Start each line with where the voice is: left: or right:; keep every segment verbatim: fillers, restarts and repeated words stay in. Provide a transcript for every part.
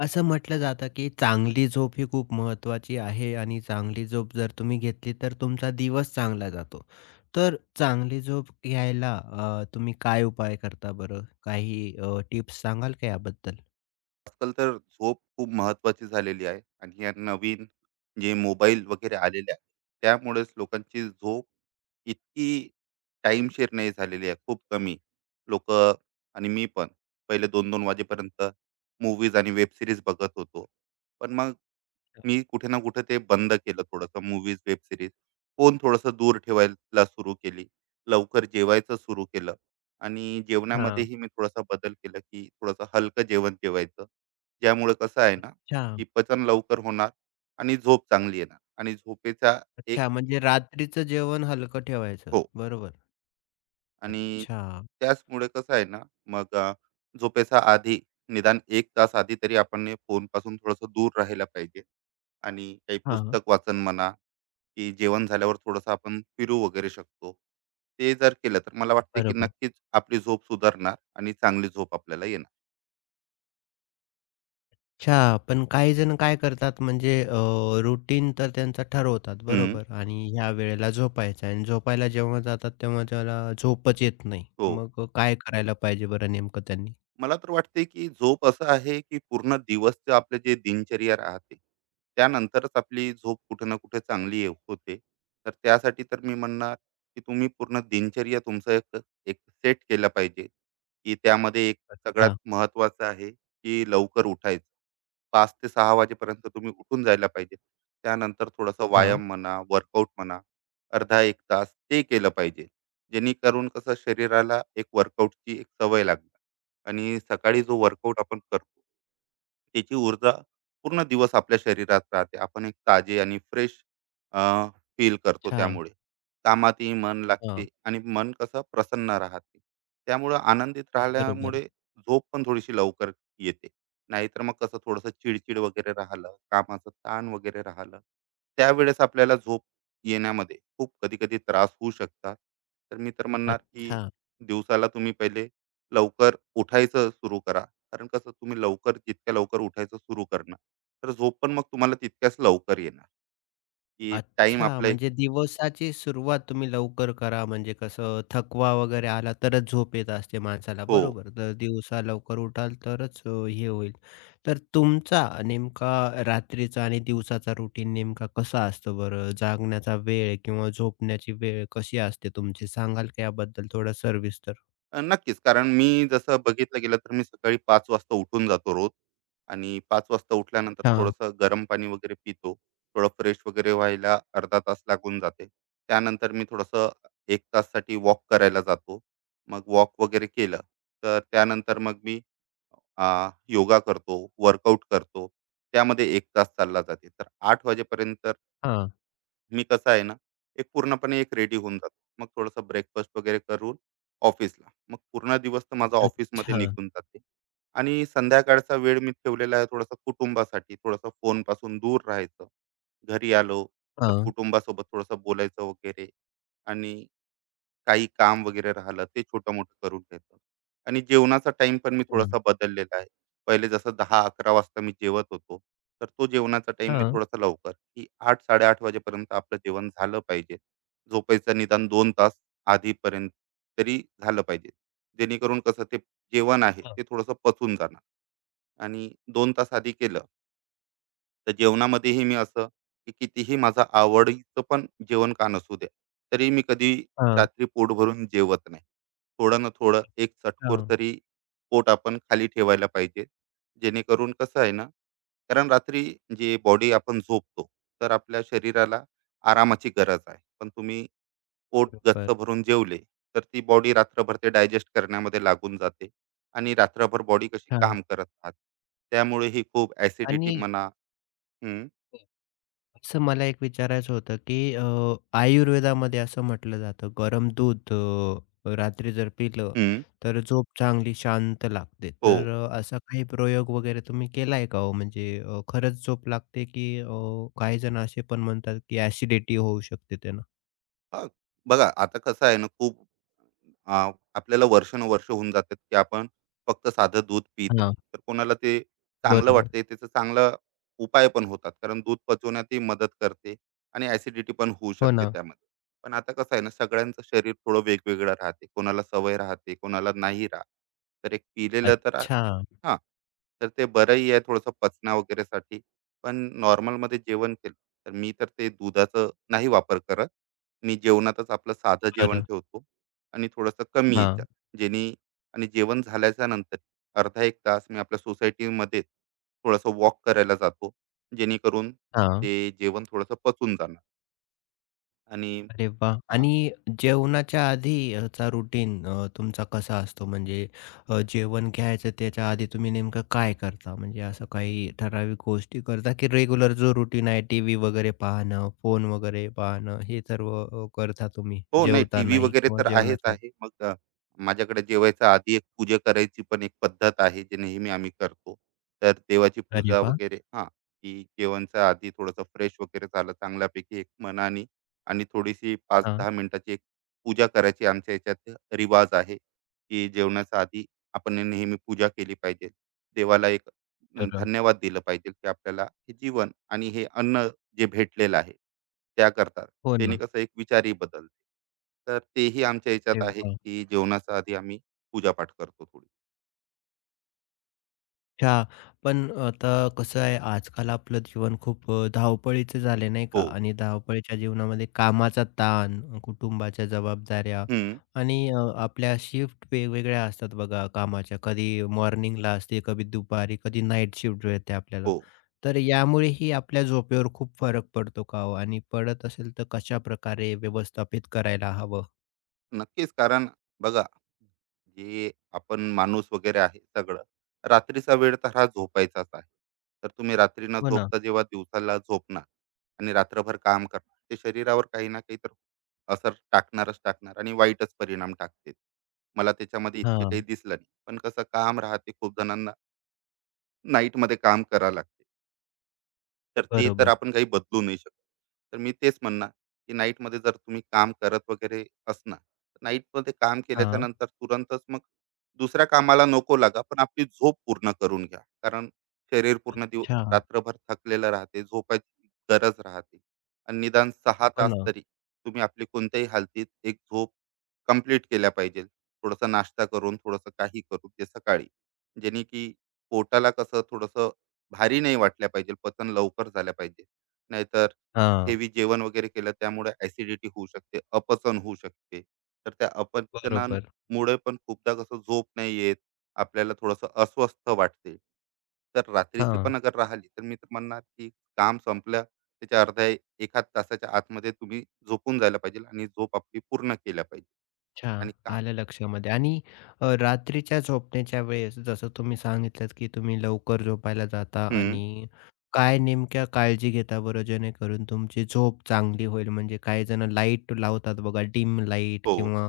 left: असं म्हटलं जातं, की चांगली झोप ही खूप महत्त्वाची आहे आणि चांगली झोप जर तुम्ही घेतली, तर तुमचा दिवस चांगला जातो. तर चांगली झोप घ्यायला अ, तुम्ही काय उपाय करता बरं? काही अ, टिप्स सांगाल का याबद्दल?
right: आजकाल तर झोप खूप महत्वाची झालेली आहे आणि या नवीन जे मोबाईल वगैरे आलेले आहे त्यामुळेच लोकांची झोप इतकी टाईमशेर नाही झालेली आहे. खूप कमी लोक आणि मी पण पहिले दोन दोन वाजेपर्यंत मूवीज आणि वेब सिरीज बघत होतो. पण मग मी कुठे ना कुठे ते बंद केलं थोडंसं मूवीज, वेब सीरीज. फोन थोडासा दूर ठेवायला सुरू केली. लवकर जेवायचं सुरू केलं आणि
left: हां.
right: जेवणामध्येही मी थोडासा बदल केला, की थोडंसं हलकं जेवण जेवायचं. ज्यामुळे कसं आहे ना,
left: अच्छा,
right: की पचन लवकर होणार आणि झोप चांगली येणार आणि झोपेचा एक
left: अच्छा म्हणजे रात्रीचं जेवण हलकं ठेवायचं.
right: हो
left: बरोबर.
right: आणि
left: अच्छा.
right: त्याचमुळे कसं आहे ना, मग अ, झोपेच्या आधी निदान एक तास आधी तरी आपण फोनपासून थोडंसं दूर राहायला पाहिजे आणि काही
left: हां,
right: पुस्तक वाचन म्हणा की जेवण झाल्यावर थोडंसं आपण फिरू वगैरे शकतो. ते जर केलं तर मला वाटते की
left: बरोबर.
right: नक्कीच आपली झोप सुधारणार आणि चांगली झोप आपल्याला येणार.
left: अच्छा, पण काही जण काय करतात म्हणजे अ, रुटीन तर त्यांचा ठरवतात
right: हं,
left: बरोबर आणि ह्या वेळेला झोपायचं आणि झोपायला जेव्हा जातात तेव्हा त्याला झोपच येत नाही.
right: हो.
left: मग काय करायला पाहिजे बरं नेमकं त्यांनी?
right: मला तर वाटते की झोप असं आहे की पूर्ण दिवसचं आपले जे दिनचर्या राहते, त्यानंतरच आपली झोप कुठे ना कुठे चांगली ये- होते. तर त्यासाठी तर मी म्हणणार की तुम्ही पूर्ण दिनचर्या तुमचं एक एक सेट केलं पाहिजे, की त्यामध्ये एक सगळ्यात
left: अच्छा.
right: महत्त्वाचं आहे की लवकर उठायचं. पाच ते सहा वाजेपर्यंत तुम्ही उठून जायला पाहिजे. त्यानंतर थोडासा
left: हां.
right: व्यायाम म्हणा, वर्कआउट म्हणा, अर्धा एक तास ते केलं पाहिजे. जेणेकरून कसं शरीराला एक वर्कआउटची एक सवय लागणार आणि सकाळी जो वर्कआउट आपण करतो त्याची ऊर्जा पूर्ण दिवस आपल्या शरीरात राहते. आपण एक ताजे आणि फ्रेश अ, फील करतो
left: अच्छा.
right: त्यामुळे. कामातही मन
left: हां.
right: लागते आणि मन कसं प्रसन्न राहते. त्यामुळं आनंदित
left: बरोबर.
right: राहिल्यामुळे झोप पण थोडीशी लवकर येते. नाहीतर मग कसं थोडंसं चिड-चिड वगैरे राहिलं, कामाचं ताण वगैरे राहिलं, त्यावेळेस आपल्याला झोप येण्यामध्ये खूप कधी-कधी त्रास होऊ शकतात. तर मी तर म्हणणार, की
left: अच्छा.
right: दिवसाला तुम्ही पहिले लवकर उठायचं सुरू करा. कारण कसं तुम्ही लवकर जितक्या लवकर उठायचं सुरू करणार तर झोप पण मग तुम्हाला तितक्याच लवकर येणार की टाइम
left: अच्छा,
right: आपला एक
left: म्हणजे दिवसाची सुरुवात तुम्ही लवकर करा, म्हणजे कसं थकवा वगैरे आला तरच झोप येत असते माणसाला,
right: हो.
left: बरोबर? तर दिवसा लवकर उठाल तरच अ, हे होईल. तर तुमचा नेमका रात्रीचा आणि दिवसाचा रुटीन नेमका कसा असतो बरं? जागण्याचा वेळ किंवा झोपण्याची वेळ कशी असते तुमची? सांगाल का याबद्दल थोडं सविस्तर?
right: अ, नक्कीच कारण मी जसं बघितलं गेलं तर मी सकाळी पाच वाजता उठून जातो रोज आणि पाच वाजता उठल्यानंतर
left: हां,
right: थोडंसं गरम पाणी वगैरे पितो. थोडं फ्रेश वगैरे व्हायला अर्धा तास लागून जाते. त्यानंतर मी थोडंसं एक ताससाठी वॉक करायला जातो. मग वॉक वगैरे केलं तर त्यानंतर मग मी अ, योगा करतो, वर्कआउट करतो. त्यामध्ये एक तास चालला जाते. तर आठ वाजेपर्यंत
left: हां.
right: मी कसं आहे ना, एक पूर्णपणे एक रेडी होऊन जातो. मग थोडंसं ब्रेकफास्ट वगैरे करून ऑफिसला. मग पूर्ण दिवस तर माझा ऑफिसमध्ये
left: अच्छा.
right: निघून जाते. आणि संध्याकाळचा वेळ मी ठेवलेला आहे थोडासा कुटुंबासाठी, थोडासा फोनपासून दूर राहायचं. घरी आलो तर
left: हां,
right: कुटुंबासोबत थोडंसं बोलायचं वगैरे आणि काही काम वगैरे राहिलं ते छोटं-मोठं करून घेतो. आणि जेवणाचा टाइम पण मी
left: हां,
right: थोडासा बदललेला आहे. पहिले जसं दहा अकरा वाजता मी जेवत होतो, तर तो जेवणाचा टाईम मी
left: हां,
right: थोडासा लवकर, की आठ-साडे आठ वाजेपर्यंत आपलं जेवण झालं पाहिजे. झोपायचं निदान दोन तास आधीपर्यंत तरी झालं पाहिजे. जेणेकरून कसं ते जेवण आहे
left: हां,
right: ते थोडंसं पचून जाणार आणि दोन तास आधी केलं तर जेवणामध्येही मी असं, की कितीही माझं आवडीचं पण जेवण का नसू द्या, तरी मी कधी
left: हां,
right: रात्री पोट भरून जेवत नाही. थोडं ना थोडं एक चटकोर
left: हां,
right: तरी पोट आपण खाली ठेवायला पाहिजे. जेणेकरून कसं आहे ना, कारण रात्री जे बॉडी आपण झोपतो, तर आपल्या शरीराला आरामाची गरज आहे. पण तुम्ही पोट गच्च
left: बरोबर.
right: भरून जेवले, तर ती बॉडी रात्रभर ते डायजेस्ट करण्यामध्ये लागून जाते आणि रात्रभर बॉडी कशी
left: हां
right: काम करत राहते. त्यामुळे ही खूप ॲसिडिटी
left: आणि
right: म्हणा.
left: असं मला एक विचारायचं होतं, की अ, आयुर्वेदामध्ये असं म्हटलं जातं, गरम दूध अ, रात्री जर पिलं,
right: हं,
left: तर झोप चांगली शांत लागते.
right: हो.
left: तर अ, असा काही प्रयोग वगैरे तुम्ही केलाय का हो? म्हणजे अ, खरंच झोप लागते, की अ, काही जण असे पण म्हणतात, की ॲसिडिटी होऊ शकते त्यानं?
right: हां, बघा आता कसं आहे ना खूप अ, आपल्याला वर्षानुवर्ष होऊन जातात, की आपण फक्त साधं दूध पित
left: हां,
right: नाही. तर कोणाला ते चांगलं
left: बरोबर.
right: वाटते, त्याचा चांगला उपाय पण होतात. कारण दूध पचवण्यातही मदत करते आणि ॲसिडिटी पण होऊ
left: हो
right: शकते
left: ना.
right: त्यामध्ये. पण आता कसं आहे ना, सगळ्यांचं शरीर थोडं वेगवेगळं राहते. कोणाला सवय राहते, कोणाला नाही राहत. तर एक पिलेलं तर
left: अच्छा,
right: हां, तर ते बरंही आहे थोडंसं पचना वगैरेसाठी. पण नॉर्मलमध्ये जेवण केलं, तर मी तर ते दुधाचं नाही वापर करत. मी जेवणातच आपलं साधं जेवण
left: बरं.
right: ठेवतो आणि थोडंसं कमी
left: हां,
right: याच्यात. जेणे आणि जेवण झाल्याच्या नंतर अर्धा एक तास मी आपल्या सोसायटीमध्ये थोडंसं वॉक करायला जातो. जेणेकरून
left: हां.
right: ते जेवण थोडंसं पचून जाणार आणि
left: अरे वाह!
right: हां,
left: आणि जेवणाच्या आधीचा रुटीन अ, तुमचा कसा असतो? म्हणजे अ, जेवण घ्यायचं त्याच्या आधी तुम्ही नेमकं काय करता? म्हणजे असं काही ठराविक गोष्टी करता, की रेग्युलर जो रुटीन आहे टीव्ही वगैरे पाहणं, फोन वगैरे पाहणं हे सर्व अ, करता तुम्ही
right: हो, नाही टीव्ही
left: जेवतानाही
right: वगैरे
left: किंवा
right: तर आहेच
left: जेवणाच्या
right: आहे.
left: आधी?
right: मग अ, माझ्याकडे जेवायच्या आधी एक पूजा करायची पण एक पद्धत आहे, जे नेहमी आम्ही करतो. तर देवाची
left: अरे
right: पूजा
left: वाह!
right: वगैरे हां, की जेवणच्या आधी थोडंसं फ्रेश वगैरे झालं चांगल्यापैकी एक मनाने आणि थोडीशी
left: हां,
right: पाच दहा मिनिटाची एक पूजा करायची आमच्या ह्याच्यात रिवाज आहे, की जेवणाच्या आधी आपण नेहमी पूजा केली पाहिजे. देवाला एक अ,
left: तर
right: धन्यवाद दिलं पाहिजे, की आपल्याला हे जीवन आणि हे अन्न जे भेटलेलं आहे, त्याकरता.
left: हो
right: त्याने
left: ना.
right: कसं एक विचारही बदलते. तर तेही आमच्या ह्याच्यात
left: अरे
right: आहे,
left: वाह!
right: की जेवणाच्या आधी आम्ही पूजापाठ करतो थोडी.
left: अच्छा. पण आता कसं आहे, आजकाल आपलं जीवन खूप अ, धावपळीचं झाले नाही का?
right: हो.
left: आणि धावपळीच्या जीवनामध्ये कामाचा ताण, अ, कुटुंबाच्या जबाबदाऱ्या
right: हं.
left: आणि अ, आपल्या शिफ्ट वेगवेगळ्या असतात बघा कामाच्या. कधी मॉर्निंगला असते, कधी दुपारी, कधी नाईट शिफ्ट मिळते आपल्याला.
right: हो.
left: तर यामुळेही आपल्या झोपेवर खूप फरक पडतो का हो? आणि पडत असेल तर कशाप्रकारे व्यवस्थापित करायला हवं?
right: नक्कीच कारण बघा, जे आपण माणूस वगैरे आहे सगळं, रात्रीचा वेळ तर हा झोपायचाच आहे. तर तुम्ही रात्री न
left: हो ना.
right: झोपता जेव्हा दिवसाला झोपणार आणि रात्रभर काम करणार, ते शरीरावर काही ना काही तर असर टाकणारच टाकणार आणि वाईटच परिणाम टाकते. मला त्याच्यामध्ये इतके काही
left: हां.
right: दिसलं नाही. पण कसं काम राहते खूप जणांना नाईटमध्ये काम करावं लागते. तर ते तर
left: बरोबर.
right: आपण काही बदलू नाही शकत. तर मी तेच म्हणणार, की नाईटमध्ये जर तुम्ही काम करत वगैरे असणार, तर नाईटमध्ये काम केल्याच्या
left: हां.
right: नंतर तुरंतच मग दुसऱ्या कामाला नको लागा, पण आपली झोप पूर्ण करून घ्या. कारण शरीर पूर्ण दिव
left: अच्छा.
right: रात्रभर थकलेलं राहते, झोपायची गरज राहते आणि निदान सहा
left: हो
right: तास
left: ना.
right: तरी तुम्ही आपली कोणत्याही हालतीत एक झोप कंप्लीट केल्या पाहिजे. थोडासा नाश्ता करून, थोडंसं काही करून ते सकाळी. जेणे की पोटाला कसं थोडंसं भारी नाही वाटल्या पाहिजे, पचन लवकर झाल्या पाहिजे. नाहीतर
left: हां.
right: हेवी जेवण वगैरे केलं त्यामुळे ॲसिडिटी होऊ शकते, अपचन होऊ शकते. तर त्या
left: बरोबर.
right: अपचनामुळे पण खूपदा कसं झोप नाही येत, आपल्याला थोडंसं अस्वस्थ वाटते. तर रात्रीची
left: हां.
right: पण अगर राहिली तर मी तर म्हणणार, की काम संपलं त्याच्या अर्ध्या एक तासाच्या आतमध्ये तुम्ही झोपून जायला पाहिजे आणि झोप आपली पूर्ण केल्या पाहिजे
left: अच्छा.
right: आणि काम.
left: आलं लक्षामध्ये आणि अ, रात्रीच्या झोपण्याच्या वेळेस जसं तुम्ही सांगितलंत, की तुम्ही लवकर झोपायला जाता
right: हं.
left: आणि काय नेमक्या काळजी घेता बरं जेणेकरून तुमची झोप चांगली होईल? म्हणजे काही जण लाईट लावतात बघा डिम लाईट
right: हो.
left: किंवा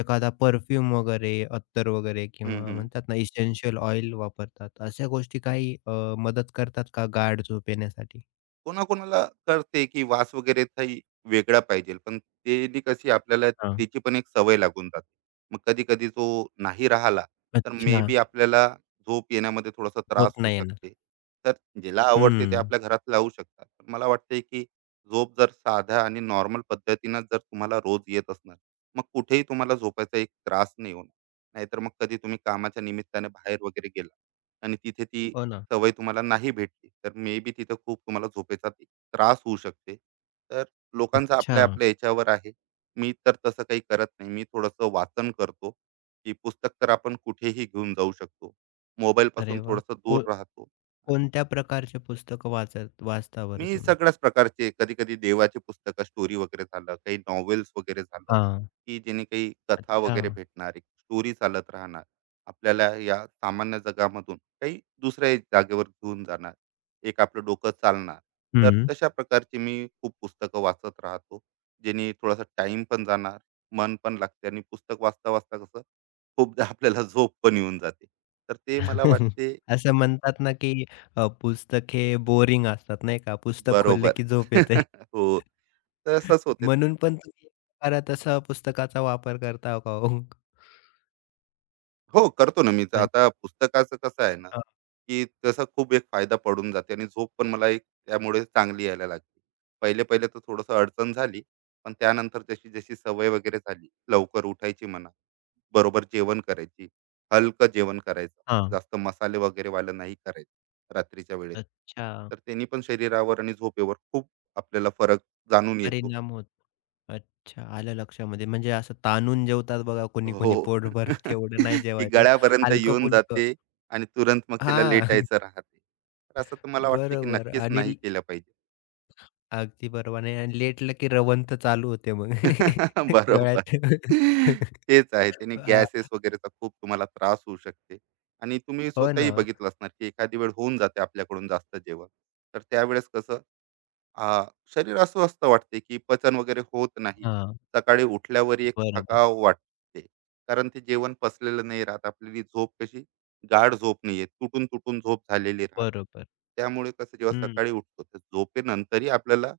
left: एखादा परफ्यूम वगैरे, अत्तर वगैरे
right: हं,
left: किंवा
right: हं.
left: म्हणतात ना इसेन्शियल ऑइल वापरतात. अशा गोष्टी काही अ, मदत करतात का गाढ झोप येण्यासाठी?
right: कोणाकोणाला करते की वास वगैरे काही वेगळा पाहिजे पण त्यांनी कशी आपल्याला
left: हां.
right: त्याची पण एक सवय लागून जाते. मग कधी कधी तो नाही राहिला तर मे
left: अच्छा.
right: बी आपल्याला झोप येण्यामध्ये थोडासा त्रास
left: झोप
right: होऊ
left: नाही येणार.
right: शकते. तर ज्याला आवडते ते
left: हं.
right: आपल्या घरात लावू शकतात पण मला वाटते की झोप जर साध्या आणि नॉर्मल पद्धतीनं जर तुम्हाला रोज येत असणार मग कुठेही तुम्हाला झोपायचा एक त्रास नाही होणार. नाहीतर मग कधी तुम्ही कामाच्या निमित्ताने बाहेर वगैरे गेला आणि तिथे ती
left: हो ना.
right: सवय तुम्हाला नाही भेटली तर मे बी तिथं खूप तुम्हाला झोपेचा ती- त्रास होऊ शकते. तर लोकांचा
left: अच्छा.
right: आपल्या आपल्या याच्यावर आहे. मी तर तसं काही करत नाही. मी थोडंसं वाचन करतो की पुस्तक तर आपण कुठेही घेऊन जाऊ शकतो.
left: अरे
right: मोबाईलपासून
left: वाह!
right: थोडंसं दूर राहतो.
left: कोणत्या प्रकारचे पुस्तकं वाचत वाचता बरं
right: मी
left: तुम्ही?
right: सगळ्याच प्रकारचे कधी कधी देवाचे पुस्तकं स्टोरी वगैरे झालं काही नॉवेल्स वगैरे झालं
left: हां.
right: की जेणे काही कथा
left: अच्छा.
right: वगैरे भेटणार एक स्टोरी चालत राहणार. आपल्याला या सामान्य जगामधून काही दुसऱ्या एक जागेवर घेऊन जाणार एक आपलं डोकं चालणार. तर
left: हं.
right: तशा प्रकारची मी खूप पुस्तकं वाचत राहतो जेणे थोडासा टाइम पण जाणार मन पण लागते आणि पुस्तक वाचता वाचता कसं खूपदा आपल्याला झोप पण येऊन जाते. तर ते मला वाटते
left: असं म्हणतात ना, की अ, पुस्तक हे बोरिंग असतात नाही का? पुस्तक खोललं
right: बरोबर
left: की झोप येते.
right: हो तसंच होते.
left: म्हणून पण तुम्ही परत असा पुस्तकाचा वापर करता का हो?
right: हो, करतो ना मी. तर
left: पण
right: आता पुस्तकाचं कसं आहे ना,
left: अ,
right: की तसा खूप एक फायदा पडून जाते आणि झोप पण मला एक त्यामुळे चांगली यायला लागली. पहिले-पहिले तर थोडंसं अडचण झाली, पण त्यानंतर त्याची जशी सवय वगैरे झाली, लवकर उठायची म्हणा, बरोबर जेवण करायची, हलकं जेवण करायचं,
left: हां.
right: जास्त मसाले वगैरेवालं नाही करायचं रात्रीच्या वेळेस.
left: अच्छा.
right: तर त्यांनी पण शरीरावर आणि झोपेवर खूप आपल्याला फरक जाणून येतो.
left: परिणाम होतो. अच्छा. आलं लक्षामध्ये. म्हणजे असं ताणून जेवतात बघा
right: हो.
left: कोणी-कोणी पोटभर तेवढं नाही
right: की
left: जेवायचं.
right: गळ्यापर्यंत येऊन
left: हलकं-फुलकं.
right: जाते आणि तुरंत मग तिला
left: हां.
right: लेटायचं राहते. तर असं तर मला वाटते की
left: बरोबर
right: नक्कीच
left: आणि
right: नाही केलं पाहिजे.
left: अगदी बरोबर आहे आणि लेटलं की रवंथ चालू होते मग.
right: बरोबर.
left: गळ्यात
right: तेच आहे. त्याने
left: अ,
right: गॅसेस वगैरेचा खूप तुम्हाला त्रास होऊ शकते आणि तुम्ही
left: हो
right: स्वतःही
left: ना.
right: बघितलं असणार की एखादी वेळ होऊन जाते आपल्याकडून जास्त जेवण. तर त्यावेळेस कसं आ, शरीर अस्वस्थ वाटते की पचन वगैरे होत नाही.
left: हां,
right: सकाळी उठल्यावर एक
left: बरोबर,
right: थकाव वाटते कारण ते जेवण पचलेलं नाही राहत. आपली झोप कशी गाढ झोप नाहीये. तुटून तुटून झोप झालेली राहते.
left: बरोबर.
right: त्यामुळे कसं जेव्हा
left: हं,
right: सकाळी उठतो तर झोपेनंतरही आपल्याला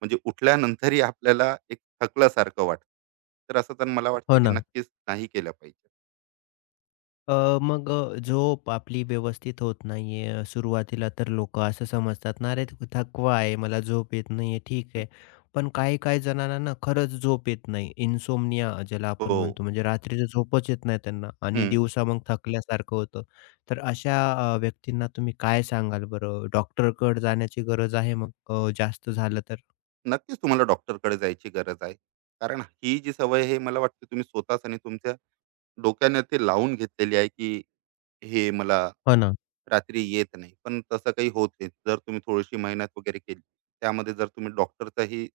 right: म्हणजे उठल्यानंतरही आपल्याला एक थकल्यासारखं वाटतं. तर असं तर मला वाटते
left: हो
right: की
left: ना.
right: नक्कीच नाही केलं पाहिजे.
left: अ, मग अ, झोप आपली व्यवस्थित होत नाहीये. सुरुवातीला तर लोकं असं समजतात ना, "अरे, थकवा आहे, मला झोप येत नाहीये." ठीक आहे. पण काही-काही जणांना ना खरंच झोप येत नाही. इन्सोम्निया ज्याला आपण
right: हो.
left: म्हणतो, म्हणजे रात्रीचं झोपच येत नाही त्यांना आणि
right: हम्म.
left: दिवसा मग थकल्यासारखं होतं. तर अशा अ, व्यक्तींना तुम्ही काय सांगाल बरं? डॉक्टरकडे जाण्याची गरज आहे मग अ, जास्त झालं तर?
right: नक्कीच तुम्हाला डॉक्टरकडे जायची गरज आहे. कारण ही जी सवय आहे मला वाटते तुम्ही स्वतःच आणि तुमच्या डोक्याने ते लावून घेतलेली आहे, की हे मला
left: हो ना.
right: रात्री येत नाही. पण तसं काही होत नाही. जर तुम्ही थोडीशी मेहनत वगैरे केली, त्यामध्ये जर तुम्ही डॉक्टरचाही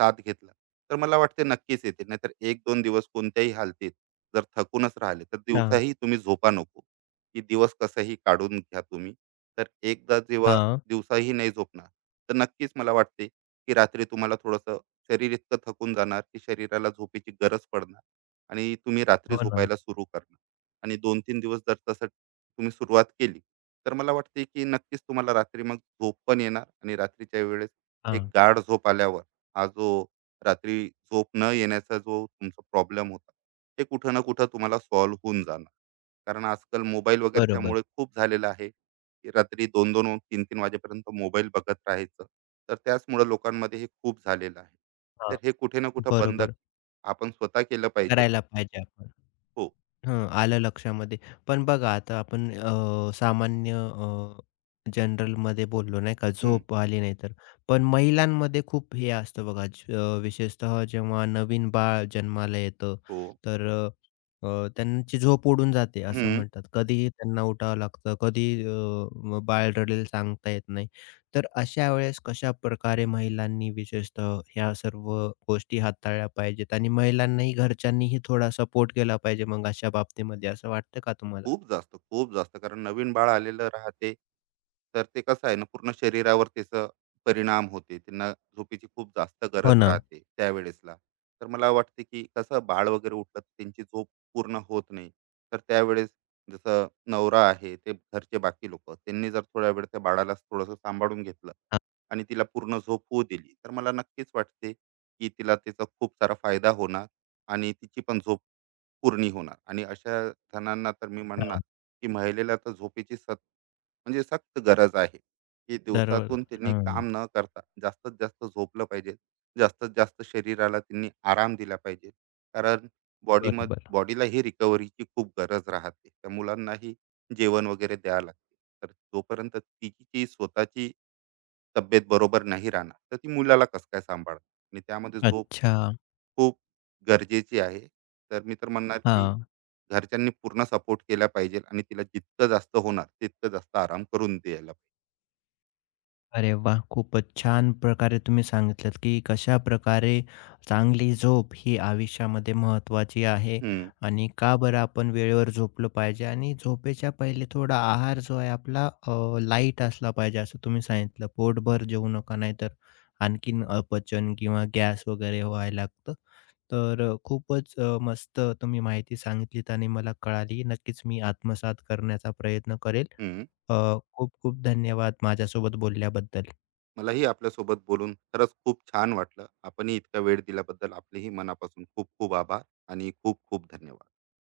right: साथ घेतला, तर मला वाटते नक्कीच येते. नाहीतर एक दोन दिवस कोणत्याही हालतीत जर थकूनच राहिले, तर
left: हां.
right: दिवसाही तुम्ही झोपा नको, की दिवस कसाही काढून घ्या तुम्ही. तर एकदा जेव्हा
left: हां.
right: दिवसाही नाही झोपणार, तर नक्कीच मला वाटते, की रात्री तुम्हाला थोडंसं शरीर इतकं थकून जाणार, की शरीराला झोपेची गरज पडणार आणि तुम्ही रात्री
left: हो ना.
right: झोपायला सुरू करणार. आणि दोन तीन दिवस जर तसं तुम्ही सुरुवात केली तर मला वाटते की नक्कीच तुम्हाला रात्री मग झोप पण येणार आणि रात्रीच्या वेळेस एक
left: हां.
right: गाढ झोप आल्यावर हा जो रात्री झोप न येण्याचा जो तुमचा प्रॉब्लेम होता ते कुठं ना कुठं तुम्हाला सॉल्व्ह होऊन जाणार. कारण आजकाल मोबाईल
left: बरोबर.
right: वगैरेच्यामुळे खूप झालेलं आहे की रात्री दोन दोन तीन तीन वाजेपर्यंत मोबाईल बघत राहायचं. तर त्याचमुळे लोकांमध्ये हे खूप झालेलं आहे. तर
left: हां.
right: हे कुठे ना कुठं बंद
left: बरोबर.
right: आपण स्वतः केलं पाहिजे.
left: करायला पाहिजे आपण.
right: हो.
left: हं, आलं लक्षामध्ये. पण बघा आता आपण अ, सामान्य अ, जनरलमध्ये बोललो नाही का,
right: हम्म,
left: झोप आली नाही तर. पण महिलांमध्ये खूप हे असतं बघा, ज अ, विशेषतः जेव्हा नवीन बाळ जन्माला येतं,
right: हो.
left: तर अ, अ, त्यांची झोप उडून जाते असं
right: हम्म.
left: म्हणतात. कधी त्यांना उठावं लागतं, कधी अ, म बाळ रडेल सांगता येत नाही. तर अशा वेळेस कशाप्रकारे महिलांनी विशेषतः ह्या सर्व गोष्टी हाताळल्या पाहिजेत आणि महिलांनाही घरच्यांनीही थोडा सपोर्ट केला पाहिजे मग अशा बाबतीमध्ये, असं वाटतं का तुम्हाला?
right: खूप जास्त, खूप जास्त. कारण नवीन बाळ आलेलं राहते, तर ते कसं आहे ना पूर्ण शरीरावर त्याचा परिणाम होते. त्यांना झोपेची खूप जास्त
left: हो
right: गरज
left: ना.
right: राहते त्यावेळेसला. तर मला वाटते, की कसं बाळ वगैरे उठलं तर त्यांची झोप पूर्ण होत नाही. तर त्यावेळेस जसं नवरा आहे, ते घरचे बाकी लोकं, त्यांनी जर थोड्या वेळ त्या बाळाला थोडंसं सांभाळून घेतलं आणि तिला पूर्ण झोप होऊ दिली, तर मला नक्कीच वाटते, की तिला त्याचा खूप सारा फायदा होणार आणि तिची पण झोप पूर्ण होणार आणि अशा जणांना तर मी म्हणणार
left: अच्छा.
right: की महिलेला तर झोपेची सत म्हणजे सक्त गरज आहे की
left: बरोबर.
right: दिवसातून त्यांनी
left: हं.
right: काम न करता जास्तीत जास्त झोपलं पाहिजे. जास्तीत जास्त शरीराला त्यांनी आराम दिला पाहिजे कारण बॉडी मध
left: बरोबर.
right: बॉडीला ही रिकव्हरीची खूप गरज राहते. त्या मुलांनाही जेवण वगैरे द्यावं लागते. तर जोपर्यंत तिची जी स्वतःची तब्येत बरोबर नाही राहणार तर ती मुलाला कसं काय सांभाळणार आणि त्यामध्ये झोप
left: अच्छा.
right: खूप गरजेची आहे. तर मी तर म्हणणार नक्कीच. की
left: हां.
right: घरच्यांनी पूर्ण सपोर्ट केला पाहिजे आणि तिला जितकं जास्त होणार तितकं जास्त आराम करून द्यायला पाहिजे.
left: अरे वाह! खूपच छान प्रकारे तुम्ही सांगितलत, की कशाप्रकारे चांगली झोप ही आयुष्यामध्ये महत्त्वाची आहे
right: हं,
left: आणि का बरं आपण वेळेवर झोपलं पाहिजे आणि झोपेच्या पहिले थोडा आहार जो आहे आपला अ, लाईट असला पाहिजे असं तुम्ही सांगितलं. पोटभर जेवू नका नाहीतर आणखीन अपचन किंवा गॅस वगैरे व्हायला लागतं. तर अ, खूपच अ, मस्त तुम्ही माहिती सांगितलीत आणि मला कळाली. नक्कीच मी आत्मसात करण्याचा प्रयत्न करेल.
right: हं.
left: अ, खूप खूप धन्यवाद माझ्यासोबत बोलल्याबद्दल.
right: मलाही आपल्यासोबत बोलून खरंच खूप छान वाटलं. आपणही इतका वेळ दिल्याबद्दल आपलेही मनापासून खूप खूप आभार आणि खूप खूप धन्यवाद.